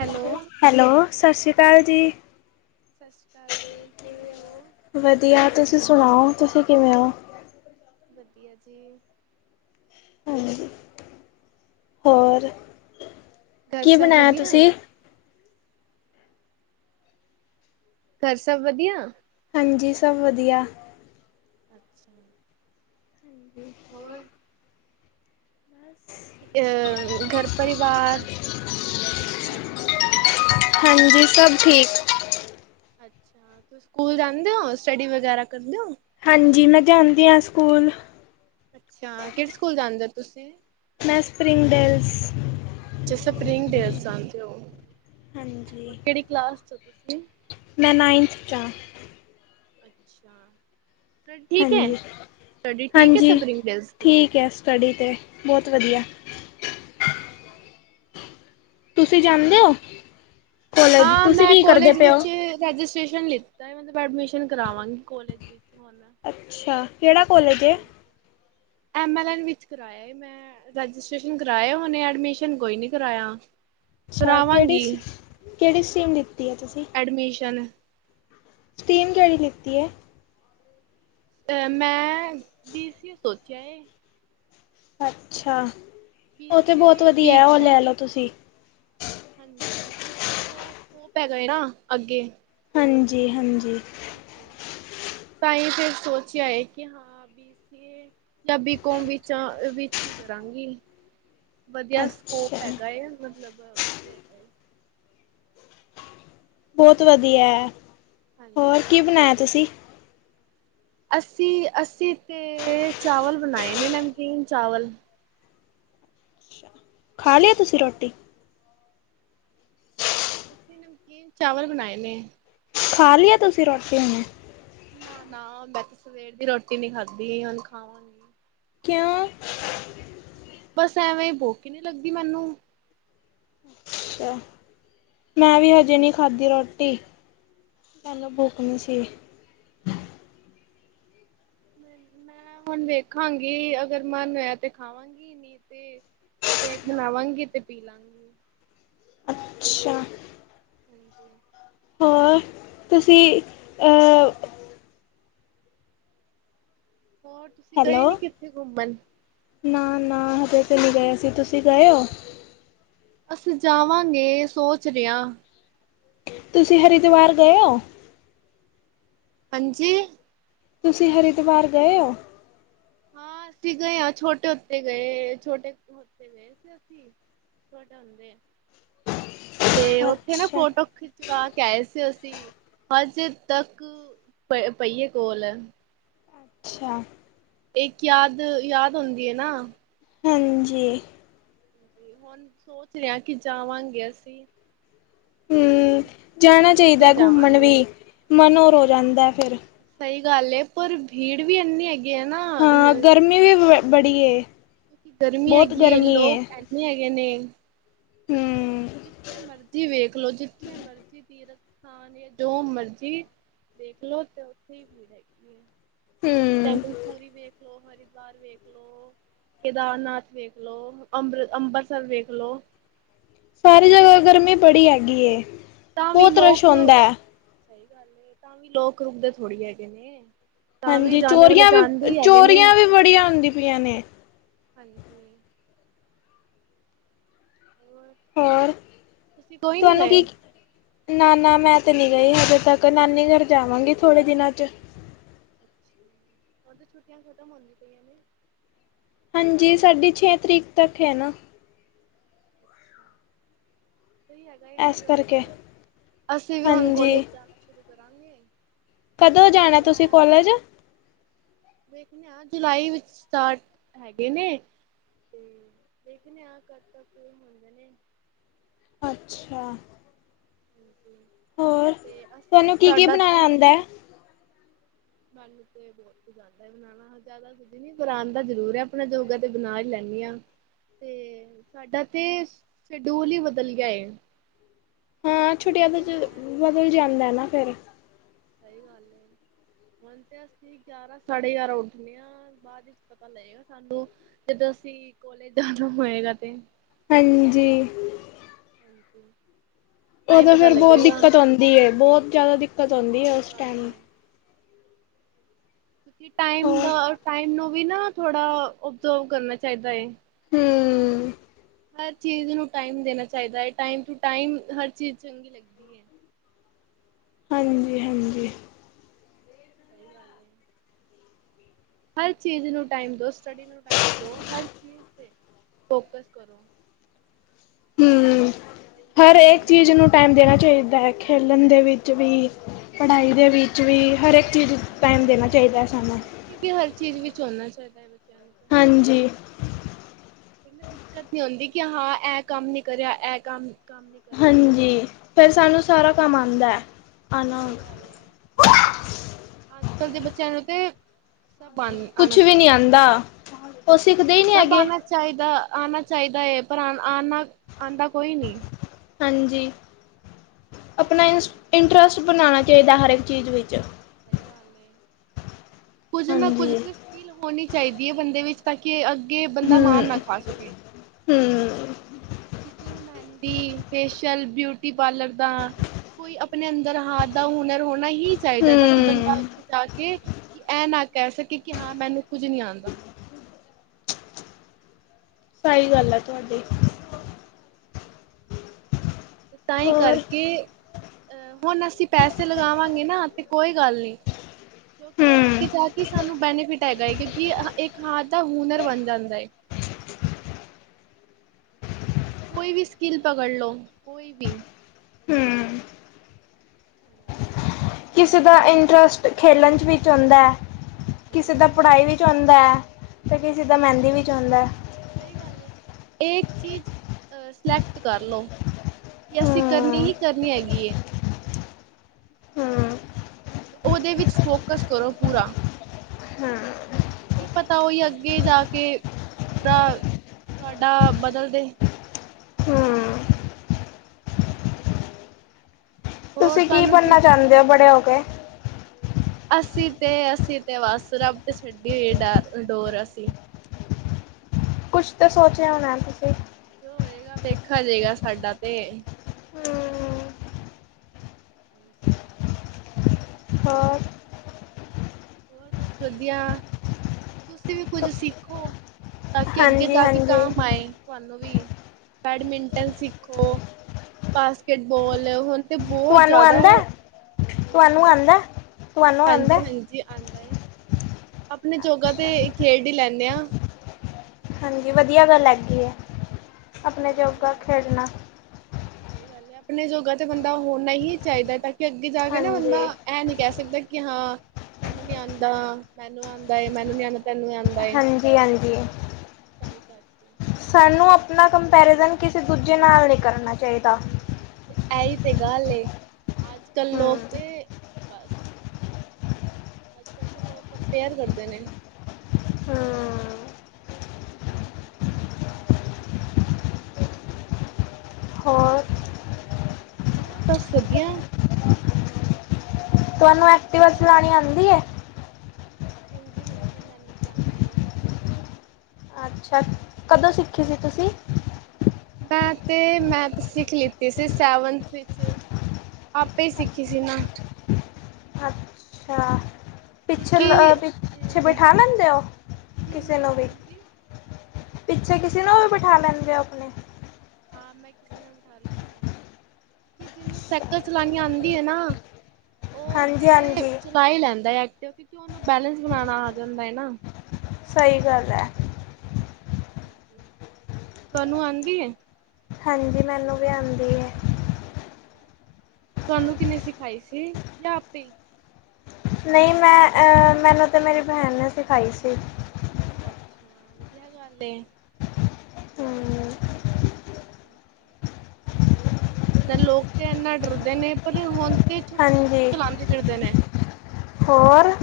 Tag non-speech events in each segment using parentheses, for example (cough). Hello. Hello ਸਤਿ ਸ਼੍ਰੀ ਅਕਾਲ ਜੀ। ਸਤਿ ਸ੍ਰੀ ਅਕਾਲ ਜੀ। ਕਿਵੇਂ ਹੋ? ਵਧੀਆ ਤੁਸੀਂ ਸੁਣਾਓ ਤੁਸੀਂ ਕਿਵੇਂ ਹੋ? ਵਧੀਆ ਜੀ। ਹਾਂਜੀ ਹੋਰ। ਘਰ ਕੀ ਸਭ ਬਣਾਇਆ ਵਧੀਆ, ਤੁਸੀ? ਘਰ ਸਭ ਵਧੀਆ? ਹਾਂਜੀ ਸਭ ਵਧੀਆ। ਅੱਛਾ। ਹੋਰ। ਅ ਘਰ ਪਰਿਵਾਰ ਸਭ ਠੀਕ? ਹਾਂਜੀ ਸਭ ਠੀਕ। ਅੱਛਾ ਸਕੂਲ ਜਾਂਦੇ ਹੋ ਸਟੱਡੀ ਵਗੈਰਾ ਕਰਦੇ ਔ। ਹਾਂਜੀ ਮੈਂ ਜਾਂਦੀ ਹਾਂ ਸਕੂਲ। ਅੱਛਾ ਕਿਹੜੇ ਸਕੂਲ ਜਾਂਦੇ ਤੁਸੀਂ? ਮੈਂ ਸਪਰਿੰਗ ਡੇਲਸ ਅੱਛਾ ਸਪਰਿੰਗ ਡੇਜ਼ ਜਾਂਦੇ ਓ। ਹੋਰ ਹਾਂਜੀ। ਕੇਹੜੀ ਕਲਾਸ ਚ ਓ ਤੁਸੀ? (inaudible) ਅੱਛਾ। ਸਟੱਡੀ ਠੀਕ ਹੈ, ਹਾਂਜੀ ਸਟੱਡੀ ਠੀਕ ਹੈ ਹਾਂਜੀ ਸਪਰਿੰਗ ਡੇਲਸ ਦੀ? ਠੀਕ ਹੈ ਸਟਡੀ। ਤੇ ਬਹੁਤ ਵਧੀਆ। ਅੱਛਾ। ਤੁਸੀ ਜਾਂਦੇ ਹੋਰ? ਔ? ਹਾਂ ਮੈਂ ਕੋਲੈਜ ਵਿੱਚ ਰੈਜਿਸ ਮਿਸ਼ਨ ਲਿਤਾ ਐ‌ ਮਤਲਬ ਐਡਮਿਸ਼ਨ ਕਰਾਵਾਂਗੀ ਕੋਲੇਜ ਵਿੱਚ। ਹੁਣ ਅੱਛਾ ਕੇਹੜਾ ਕੋ (inaudible) ਐਡਮਿਸ਼ਨ ਕੋਈ ਨਹੀਂ ਕਰਾਇਆ ਅੱਛਾ ਕਿਹੜੀ ਕਰਾਵਾਂਗੀ ਸੀ ਕਿਹੜੀ ਸੀਨ ਲ ਐਡਮਿਸ਼ਨ ਸਟੀਮ ਜਿਹੜੀ ਲਿੱਤੀ ਹੈ ਅਹ ਮੈਂ ਬੀਸੀਏ ਸੋਚਿਆ ਸੀ। ਅੱਛਾ ਬੀ ਉਹ ਤੇ ਸੀ ਏ ਬਹੁਤ ਜਾਂ ਵਧੀਆ ਬੀ ਹੈ ਉਹ ਕੋਮ ਲੈ ਲਓ ਤੁਸੀਂ ਹਾਂਜੀ ਕਿ ਉਹਦਾ ਸਕੋਪ ਹੈਗਾ ਹੈ ਨਾ ਅੱਗੇ ਹਾਂਜੀ ਹਾਂਜੀ ਹਾਂਜੀ ਤਾਂ ਹੀ ਫੇਰ ਸੋਚ ਆਏ ਕਿ ਹਾਂ ਬ ਸੀ ਪੰਜਾਬੀ ਕੌਮ ਵਿੱਚ ਵਿੱਚ ਹੀ ਕਰਾਂਗੀ ਵਧੀਆ ਅੱਛਾ ਸਕੋਪ ਹੈਗਾ ਮਤਲਬ ਵਧੀਆ ਹੈਗਾ ਹੈ ਬਹੁਤ ਵਧੀਆ ਹੈ ਹੋਰ ਹਾਂਜੀ। ਕੀ ਬਣਾਇਆ ਤੁਸੀਂ ਅੱਸੀ ਅੱਸੀ ਤੇ ਚਾਵਲ ਬਣਾਏ ਨੇ ਨਮਕੀਨ ਚਾਵਲ ਖਾ ਲਿਆ ਤੁਸੀਂ ਰੋਟੀ ਅਸੀਂ ਨਮਕੀਨ ਚਾਵਲ ਬਣਾਏ ਨੇ ਖਾ ਲਿਆ ਤੁਸੀਂ ਰੋਟੀ ਹਣੇ ਨਾ ਨਾ ਮੈਂ ਤੇ ਸਵੇਰ ਦੀ ਰੋਟੀ ਨੀ ਖਾਧੀ ਹੁਣ ਖਾਵਾਂਗੀ ਕਿ ਬਸ ਐਵੇਂ ਬੁਕ ਹੀ ਨਹੀਂ ਲੱਗਦੀ ਮੈਨੂੰ ਅੱਛਾ ਮੈਂ ਵੀ ਹਜੇ ਨਹੀਂ ਖਾਧੀ ਰੋਟੀ ਤੁਹਨੂੰ ਬੁਕ ਸੀ ਮੈਂ ਹੁਣ ਵੇਖਾਂਗੀ ਅਗਰ ਮਨ ਹੋਇਆ ਤੇ ਖਾਵਾਂਗੀ ਸ਼ੇਕ ਬਣਾਵਾਂਗੀ ਤੇ ਪੀ ਲਾਂਗੀ ਅੱਛਾ ਹਾਂਜੀ ਹੋ ਤੁਸੀਂ ਅਹ ਹੋਰ ਤੁਸੀਂ ਗਏ ਹੈਲੋ ਨੀ ਕਿੱਥੇ ਘੁੰਮਣ ਨਾ ਨਾ ਹਜੇ ਨਹੀਂ ਗਿਆ ਸੀ ਤੁਸੀਂ ਗਏ ਹੋ ਅਸੀਂ ਜਾਵਾਂਗੇ ਸੋਚ ਰਿਹਾ ਤੁਸੀਂ ਹਰਿਦਵਾਰ ਗਏ ਹੋ ਹਾਂਜੀ ਤੁਸੀਂ ਹਰਿਦੁਵਾਰ ਗਏ ਹੋ ਹਾਂ ਅਸੀਂ ਗਏ ਹਾਂ ਛੋਟੇ ਉਤੇ ਗਏ ਛੋਟੇ ਹੋਤੇ ਗਏ ਸੀ ਅਸੀਂ ਤੁਹਾਡਾ ਹੁੰਦੇ ਆ ਤੇ ਉੱਥੇ ਨਾ ਅੱਛਾ ਫੋਟੋ ਖਿਚਵਾ ਕੇ ਸੀ ਅਸੀਂ ਹ ਕਿਸੇ ਤੱਕ ਪ ਪਹੀਏ ਕੋਲ ਹੈ ਅੱਛਾ ਇੱਕ ਯਾਦ ਯਾਦ ਹੁੰਦੀ ਹੈ ਨਾ ਹਾਂਜੀ ਹੁਣ ਸੋਚ ਰਿਹਾ ਕਿ ਜਾਵਾਂਗੇ ਅਸੀਂ ਹਮ ਜਾਣਾ ਟ੍ਰੇਨ ਤੇ ਚਾਹੀਦਾ ਘੁੰਮਣ ਜਾਵਾਂਗੇ ਵੀ ਮਨ ਹੋਰ ਹੋ ਜਾਂਦਾ ਫਿਰ ਸਹੀ ਗੱਲ ਏ ਪਰ ਭੀੜ ਵੀ ਇੰਨੀ ਹੈਗੀ ਹੈ ਨਾ ਹਾਂ ਗਰਮੀ ਵੀ ਬ ਬੜੀ ਕਿਉਂਕਿ ਗਰਮੀ ਬਹੁਤ ਹੈਗੀ ਗਰਮੀ ਏ ਲੋਕ ਇਨੇ ਹੈਗੇ ਨੇ ਹਮ ਜਿੱਥੇ ਮਰਜ਼ੀ ਵੇਖ ਲੋ ਜਿੱਥੇ ਮਰਜ਼ੀ ਤੀਰਥ ਸਥਾਨ ਹੈ ਜੋ ਮਰਜ਼ੀ ਦੇਖਲੋ ਤੇ ਉੱਥੇ ਹੀ ਭੀੜ ਹੈਗੀ ਹੈ ਹਮ ਟੈਂਲੂਰੀ ਵੇਖ ਲ ਹਰ ਬਰ ਵੇਖਲੋ ਕੇਦਾਰਨਾਥ ਵੇਖ ਲੋ ਅੰਬਰ ਅੰਬ੍ਰਿਤਸਰ ਵੇਖ ਲੋ ਸਾਰੀ ਜਗ੍ਹਾ ਜਿੱਥੇ ਗਰਮੀ ਬੜੀ ਮਰਜ਼ੀ ਹੈਗੀ ਤਾਂ ਵੀ ਬਹੁਤ ਰਸ਼ ਲੋਕ ਆੁੰਦਾ ਹੈ ਸਹੀ ਗੱਲ ਤਾਂ ਵੀ ਲੋਕ ਰੁਕ ਦੇ ਥੋੜ੍ਹੀ ਹੈਗੇ ਨੇ ਤਾਂ ਵੀ ਹਾਂਜੀ ਜਾਣੇ ਵਾਲੇ ਚੋਰੀਆਂ ਵੀ ਜਾਂਦੇ ਹੀ ਹੈਗੇ ਨੇ ਚੋਰੀਆਂ ਵੀ ਬੜੀਆਂ ਹੁੰਦੀ ਪਈਆਂ ਨੇ ਹਾਂਜੀ ਹੋ ਹੋਰ ਤੁਸੀਂ ਕੋਈ ਨੀ ਤੁਹਾਨੂੰ ਕੀ ਗਏ ਨਾ ਨਾ ਮੈਂ ਤੇ ਨੀ ਗਈ ਹਜੇ ਤੱਕ ਨਾਨੀ ਘਰ ਜਾਵਾਂਗੀ ਥੋੜੇ ਦਿਨਾਂ ਚ (inaudible) ਉਹ ਤੇ ਛੁੱਟੀਆਂ ਖ਼ਤਮ ਹੁੰਦੀ ਪਈਆਂ ਨੇ ਹਾਂਜੀ ਸਾਡੀ ਛੇ ਤਰੀਕ ਤੱਕ ਹੈ ਨਾ ਅੱਛਾ ਸਹੀ ਹੈਗਾ ਇਸ ਇੰਜੋਏ ਕਰਕੇ ਕਰੋ ਅਸੀਂ ਵੀ ਹੁਣ ਹਾਂਜੀ ਕੋਲੇਜ ਜਾਣਾ ਸ਼ੁਰੂ ਕਰਾਂਗੇ ਕਦੋਂ ਫੋਨ ਤੇ ਜਾਣਾ ਤੁਸੀਂ ਮੈਂ ਕੋਲਜ ਵਖਦੇ ਆ ਜੁਲਾਈ ਵਿੱਚ ਸਟਾਰਟ ਹੈਗੇ ਨੇ ਤੇ ਦੇਖਦੇ ਆ ਕ ਤਾਂ ਕਿਈ ਹੁੰਦੇ ਨੇ ਅੱਛਾ ਹ ਹੋਰ ਤੇ ਅਸੀਂ ਤੁਹਾਨੂੰ ਸਾਡਾ ਤੇ ਆ ਹ ਮਨੂੰ ਬਹੁਤ ਪੰਦ ਬਣਾਉਣਾ ਜ਼ਿਆਦਾ ਕੁਝ ਨ ਗੁਰਾਨ ਤਾਂ ਜ਼ਰੂਰ ਹੈ ਆਪਣਾ ਜੋਗਾ ਤੇ ਬਣਾ ਹੀ ਲੈਦੀ ਹਾਂ ਤੇ ਸਾਡਾ ਤੇ ਸ਼ਡਿਊਲ ਹੀ ਬਦਲ ਗਿਆ ਹਾਂ ਹੁਣ ਛੁੱਟੀਆਂ ਤੋਂ ਤੇ ਮੈਂ ਬਦਲ ਜਾਂਦਾ ਨਾ ਫਿਰ ਸਹੀ ਗੱਲ ਹੁਣ ਤੇ ਅਸੀਂ ਗਿਆਰਾਂ ਸਾਢੇ ਗਿਆਰਾਂ ਉੱਠਦੇ ਹਾਂ ਬਾਅਦ ਵਿੱਚ ਪਤਾ ਲਏਗਾ ਸਾਨੂੰ ਤੇ ਅਸੀਂ ਕੋਲੇਜ ਜਾਣਾ ਹੋਏਗਾ ਤੇ ਹਾਂਜੀ ਹਠਜੀ ਉਹ ਤਾਂ ਫੇਿਰ ਬਹੁਤ ਦਿੱਕਤ ਆਉਂਦੀ ਹੈ ਬਹੁਤ ਜ਼ਿਆਦਾ ਦਿੱਕਤ ਆਉਂਦੀ ਹੈ ਸਹੀ ਉਸ ਗੱਲ ਟਾਈਮ ਏ ਟਮ ਹੋਰ ਦਾ ਟਾਈਮ ਨੂੰ ਵੀ ਨਾ ਥੋੜਾ ਓਬਜ਼ੋਰਵ ਕਰਨਾ ਚਾਹੀਦਾ ਹੈ ਕਿ ਹਾਂ ਹਮ ਹਰ ਚੀਜ਼ ਨੂੰ ਟਾਈਮ ਦੇਣਾ ਚਾਹੀਦਾ ਹੈ ਟਮ ਟ ਟਮ ਹਰ ਚੀਜ਼ ਚੰਗੀ ਲੱਗਦੀ ਹੈ ਹਾਂਜੀ ਹਾਂਜੀ ਸਹੀ ਗੱਲ ਹਰ ਚੀਜ਼ ਨੂੰ ਟਾਈਮ ਦੋ ਸਟੱਡੀ ਨੂੰ ਟਾਈਮ ਦਓ ਹਰ ਚੀਜ਼ ਤੇ ਫੋਕਸ ਕਰੋ ਹਮ ਫਿਰ ਹਰ ਦਿੱਕਤ ਨਹੀਂ ਇੱਕ ਚੀਜ਼ ਹੁੰਦੀ ਨੂੰ ਨਾ ਟਾਈਮ ਦੇਣਾ ਚਾਹੀਦਾ ਹੈ ਖੇ ਪਲਣ ਦੇ ਵਿੱਚ ਵੀ, ਪੜ੍ਹਾਈ ਦੇ ਵਿੱਚ ਵਿੱਚ ਵੀ, ਹਰ ਲਾਈਫ ਇੱਕ ਚੀਜ਼ ਐਕਸਪੀਰੀਅੰਸ ਟਾਈਮ ਹਰ ਦੇਣਾ ਚਾਹੀਦਾ, ਸਾਨੂੰ। ਝਨਾ ਚਾਹੀਦਾ ਹੈ, ਬੱਚਿਆਂ ਨੂੰ ਤਾਂ, ਹਾਂਜੀ ਕਹਿੰਦਾ ਦਿੱਕਤ ਨੀ ਆਉਂਦੀ ਕਿ, ਹਾਂ। ਇਹ ਕੰਮ ਨਹੀਂ ਕਰਿਆ, ਇਹ ਕੰਮ ਕੰਮ ਨਹੀਂ ਕਰਿਆ ਮੈਂ ਹਾਂਜੀ। ਫੇਰ, ਸਾਨੂੰ ਸਾਰਾ ਕੰਮ ਆਂਦੈ। ਆਨਾ ਸਹੀ ਗੱਲ ਚਲਦੇ ਬੱਚਿਆਂ ਨੂੰ, ਤੇ ਸਭ ਆਣ ਕੁਛ ਆਣਾ ਵੀ ਨੀ ਚਾਹੀਦਾ ਹੈ ਆਂਦਾ, ਉਹ ਸਿੱਖਦੇ ਹੀ ਨਹੀਂ ਹੈਗੇ। ਆਨਾ ਚਾਹੀਦਾ ਹੈ, ਪਰ ਆਨਾ ਹਾਂਜੀ। ਸਹੀ ਅਪਨਾ ਇੰ ਗੱਲ ਹੈ ਇੰਟਰਸਟ ਬਣਾਣਾ ਚਾਹੀਦਾ, ਹਰ ਇੱਕ ਚੀਜ਼ ਵਿੱਚ। ਸਹੀ ਗੱਲ ਏ। ਕੁੱਝ ਨਾ, ਕੁਝ ਹਾਂਜੀ ਤੇ ਫੀਲ ਹੋਣੀ ਚਾਹੀਦੀ ਏ, ਬੰਦੇ ਵਿੱਚ। ਤਾਂ ਕਿ, ਅੱਗੇ ਬੰਦਾ ਮਾਰ ਨਾ, ਹਮ ਖਾ- ਸਕੇ। ਹਮ ਕਿਸੇ ਨੂੰ, ਮਹਿੰਦੀ, ਫੇਸੀ਼ਅਲ ਬਿਊਟੀ ਪਾਰਲਰ ਦਾ ਕੋਈ ਅਪਨੇ ਅੰਦਰ ਹਾਥ ਦਾ ਹੁਨਰ ਹੋਣਾ ਹੀ ਚਾਹੀਦਾ। ਤਾਂ, ਕਿ ਬੰਦਾ ਹਮ ਅੱਗੇ ਜਾਕੇ ਕਿ, ਐ ਨਾ ਕਹਿ ਸਕੇ ਕਿ, ਹਾਂ, ਮੈਨੂੰ ਕੁੱਝ ਨਹੀਂ ਆਉਂਦਾ। ਸਹੀ ਗੱਲ ਆ, ਤੁਹਾਡੀ! ਤਾਂ, ਹੀ ਹੋਰ ਕਰਕੇ ਅਹ ਹੁਣ, ਅਸੀਂ ਪੈਸੇ ਲਗਾਵਾਂਗੇ ਨਾ, ਤੇ ਕੋਈ ਗੱਲ ਨਹੀਂ। ਕਿਉਂਕਿ ਨਾ ਹਮ ਅੱਗੇ ਜਾਕੇ ਸਾਨੂੰ ਬੈਨੀਫਿਟ ਹੈਗਾ ਹੈ, ਕਿਉਂਕਿ ਇੱਕ ਹਾਦ ਦਾ ਹੁਨਰ ਬਣ ਜਾਂਦਾ ਹੈ। ਕੋਈ ਵੀ ਸਕਿੱਲ ਪਕੜ ਲੋ, ਕੋਈ ਵੀ! ਹਮ ਕਿਸੇ ਦਾ ਇੰਟਰਸਟ ਖੇਲਣ'ਚ ਵਿੱਚ ਹੋਂਦੈ। ਸਹੀ ਕਿਸੇ ਦਾ ਗੱਲ ਹੈ ਪੜ੍ਹਾਈ ਵੀਚ ਹੋਂਦਾ, ਅਤੇ ਕਿਸੇ ਦਾ ਮਹਿੰਦੀ ਵੀਚ ਹੋਂਦਾ। ਇਹ ਚੀਜ਼ ਸਲੈਕਟ ਕਰਲੋ। ਕਿ, ਅਸੀਂ ਕਰਨੀ ਹਮ ਹੀ, ਕਰਨੀ ਹੈਗੀ ਏ। ਹਮ ਉਹਦੇ ਵਿੱਚ ਫੋਕਸ ਕਰੋ ਪੂਰਾ। ਹਮ ਕੀ ਪਤਾ, ਉਹੀ ਅੱਗੇ ਜਾਕੇ ਪੂਰਾ ਤੁਹਾਡਾ ਬਦਲਦੇ ਹਮ ਹੋਰ ਤੁਸੀਂ ਕੀ, ਤੁਹਾਨੂੰ ਬਣਨਾ ਚਾਹੁੰਦੇ ਹੋ? ਬੜੇ ਹੋਕੇ। ਅਸੀਂ ਤੇ, ਅਸੀਂ ਤੇ ਬਸ। ਰੱਬ ਤੇ, ਸੁੱਟੀ ਹੋਈ ਏ, ਡਾਰ, ਡੋਰ ਅਸੀ। ਕੁਛ ਤੇ, ਸੋਚਿਆ ਹੋਣਾ ਤੁਸੀਂ? ਹੋਏਗਾ, ਵੇਖਾ ਜੇਗਾ ਸਾਡਾ ਤੇ। ਹਮ (inaudible) ਹੋਰ ਹੋਰ, ਬਸ ਵਧੀਆ। ਤੁਸੀਂ ਵੀ ਕੁੱਝ ਸਿੱਖੋ। ਤਾਂ ਕਿ, ਅੱਗੇ ਹਾਂਜੀ ਜਾਕੇ ਹਾਂਜੀ ਕਾਮ ਆਏ ਤੁਹਾਨੂੰ ਵੀ, ਬੈਡਮਿੰਟਨ ਸਿੱਖੋ, ਬਾਸਕਿਟਬੌਲ ਹੋਣ ਤੇ, ਬਹੁਤ ਤੁਹਾਨੂੰ ਜ਼ਿਆਦਾ ਆਉਂਦਾ ਤੁਹਾਨੂੰ ਆਉਂਦਾ ਤੁਹਾਨੂੰ ਆਉਂਦਾ ਹਾਂਜੀ-ਹਾਂਜੀ- ਹਾਂਜੀ ਆਂਦਾ ਏ। ਅਪਨੇ ਜੋਗਾ ਅੱਛਾ ਤੇ, ਖੇਡ ਹੀ ਲੈਂਨੇ ਹਾਂ। ਹਾਂਜੀ, ਵਧੀਆ ਗੱਲ ਹੈਗੀ ਹੈ। ਆਪਣੇ ਜੋੋਗਾ ਖੇਡਣਾ। ਸਹੀ ਗੱਲ ਹੈ। ਆਪਣੇ ਜੋਗਾ ਤੇ, ਬੰਦਾ ਹੋਣਾ ਹੀ ਚਾਹੀਦਾ। ਤਾਂ ਕਿ, ਅੱਗੇ ਜਾਕੇ ਨਾ ਬੰਦਾ ਹਾਂਜੀ ਐ, ਨੀ ਕਹਿ ਸਕਦਾ ਕਿ, ਹਾਂ, ਤੈਨੂੰ ਨੀ ਆਂਦਾ, ਮੈਨੂੰ ਆਂਦਾ ਏ, ਮੈਨੂੰ ਨੀ ਆਂਦਾ ਤੈਨੂੰ ਆਉਂਦਾ ਹੈ। ਹਾਂਜੀ ਹਾਂਜੀ ਸਹੀ ਕਰਕੇ ਸਾਨੂੰ ਆਪਣਾ ਕੰਪੈਰੀਜ਼ਨ, ਕਿਸੇ ਦੂਜੇ ਨਾਲ ਨਹੀਂ ਕਰਨਾ ਚਾਹੀਦਾ। ਐਹੀ ਤੇ ਗੱਲ ਏ, ਅੱਜ-ਕੱਲ ਲੋਕ ਹਮ ਤੇ ਬਸ! ਅੱਜ-ਕਲ ਤੋ, ਲੋਕ ਕੰਪੇਅਰ ਕਰਦੇ ਨੇ। ਹਮ ਹਾਂਜੀ। ਹੋਰ ਹੋਰ, ਬੱਸ ਵਧੀਆ! ਤੁਹਾਨੂੰ ਐਕਟਵਾ ਚਲਾਉਣੀ ਆਉਂਦੀ ਹੈ ਹਾਂਜੀ ਹਾਂਜੀ ਮੈਨੂੰ ਚਾਹਦੀ ਹੈ ਅੱਛਾ ਕਦੋਂ ਸਿੱਖੀ ਸੀ ਤੁਸੀਂ ਮੈਂ ਤੇ ਮੈਥ ਸਿੱਖ ਲਿੱਤੀ ਸੀ ਸੈਵਨਥ ਵਿੱਚ ਆਪੇ ਹੀ ਸਿੱਖੀ ਸੀ ਨਾ ਅੱਛਾ ਪਿੱਛੇ ਕਿਉਂਕਿ ਪਿੱਛੇ ਬਿਠਾ ਲੈਂਦੇ ਹੋ ਕਿਸੇ ਜਿਹਨੂੰ ਨੂੰ ਵੀ ਹਾਂਜੀ ਪਿੱਛੇ ਕਿਸੇ ਨੂੰ ਵੀ ਬਿਠਾ ਲੈਂਦੇ ਹੋ ਆਪਣੇ ਹਾਂ ਮੈਂ ਕਿਸੇ ਨੂੰ ਬਿਠਾ ਲੈਂਦੀ ਹਾਂ ਕਿ ਜਿਹਨੂੰ ਸਾਈਕਲ ਚਲਣੀ ਆਉਂਦੀ ਹੈ ਨਾ ਉਹ ਹਾਂਜੀ ਤੇ ਹਾਂਜੀ ਚਲਾ ਹੀ ਲੈਂਦਾ ਹੈ ਐਕਟਿ ਕਿਉਂਕਿ ਉਹਨੂੰ ਬੈਲੇਸ ਬਣਾਉਣਾ ਆ ਜਾਂਦਾ ਨਾ ਸਹੀ ਗੱਲ ਹੈ ਤੁਹਾਨੂੰ ਆਉਂਦੀ ਹੈ ਹਾਂਜੀ ਮੈਨੂੰ ਵੀ ਆਉਂਦੀ ਹੈ ਤੁਹਾਨੂੰ ਕਿੰਨੇ ਸਿਖਾਈ ਸੀ ਜਾਂ ਆਪੇ ਨਹੀਂ ਮੈਂ ਅਹ ਮੈਨੂੰ ਤੇ ਮੇਰੀ ਭੈਣ ਨੇ ਸਿਖਾਈ ਸੀ ਅੱਛਾ ਵਧੀਆ ਗੱਲ ਹਮ ਅੱਛਾ ਲੋਕ ਤੇ ਇਨਾ ਡਰਦੇ ਨੇ ਪਰ ਹੁਣ ਤੇ ਛੋਟੇ ਛੋਟੇ ਬੱਚੇ ਹਾਂਜੀ ਚਲਾਉਦੇ ਫਿਰਦੇ ਨੇ ਹੋਰ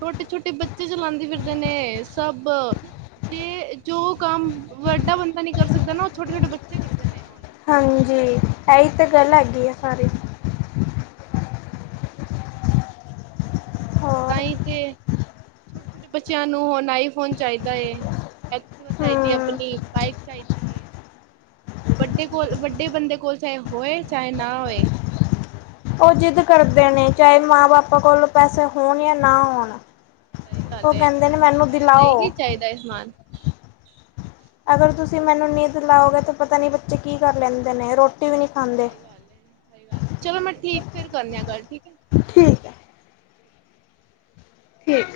ਛੋਟੇ ਛੋਟੇ ਬੱਚੇ ਚਲਾਉਂਦੇ ਫਿਰਦੇ ਨੇ ਸਭ ਜੇ ਜੋ ਕੰਮ ਵੱਡਾ ਬੰਦਾ ਨੀ ਕਰ ਸਕਦਾ ਨਾ ਉਹ ਛੋਟੇ ਛੋਟੇ ਬੱਚੇ ਕਰਦੇ ਨੇ ਹੁਣ ਹਾਂਜੀ ਇਹੀ ਤਾਂ ਗੱਲ ਹੈਗੀ ਆ ਸਾਰੀ (inaudible) ਤ ਹੋਰ ਹੀ ਤੇ ਛੋਟੇ ਛੋਟੇ ਬੱਚਿਆਂ ਨੂੰ ਹੁਣ ਆਈ ਫੋਨ ਚਾਹੀਦਾ ਹੈ ਐਕਟੀਵਾ ਚਾਹੀਦੀ ਹੈ ਹਮ ਆਪਣੀ ਬਾਈਕ ਚਾਹੀਦੀ ਹੈ ਵੱਡੇ ਕੋਲ ਵੱਡੇ ਬੰਦੇ ਕੋਲ ਚਾਹੇ ਹੋਏ ਚਾਹੇ ਨਾ ਹੋਏ ਉਹ ਜਿੱਦ ਕਰਦੇ ਨੇ ਛੋਟੇ ਚਾਹੇ ਬੱਚੇ ਮਾਂ ਬਾਪਾ ਕੋਲ ਪੈਸੇ ਹੋਣ ਜਾਂ ਨਾ ਹੋਣ ਸਹੀ ਗੱਲ ਉਹ ਹੈ ਕਹਿੰਦੇ ਨੇ ਉਹਨਾ ਨੂੰ ਮੈਨੂੰ ਚਾਹੀਦਾ ਕੀ ਦਿਲਾਓ ਚਾਹੀਦਾ ਹੈ ਸਮਾਨ ਅਗਰ ਤੁਸੀਂ ਮੈਨੂੰ ਨੀਂਦ ਲਾਓਗੇ ਤਾਂ ਪਤਾ ਨੀ ਬੱਚੇ ਕੀ ਕਰ ਲੈਂਦੇ ਨੇ ਰੋਟੀ ਰੋਟੀ ਵੀ ਨਹੀਂ ਖਾਂਦੇ ਸਹੀ ਗੱਲ ਏ, ਸਹੀ ਗੱਲ ਚਲੋ ਮੈਂ ਠੀਕ ਫੇਰ ਕਰਨੀ ਆ ਗੱਲ ਠੀਕ ਹੈ ਠੀਕ ਹੈ ਠੀਕ।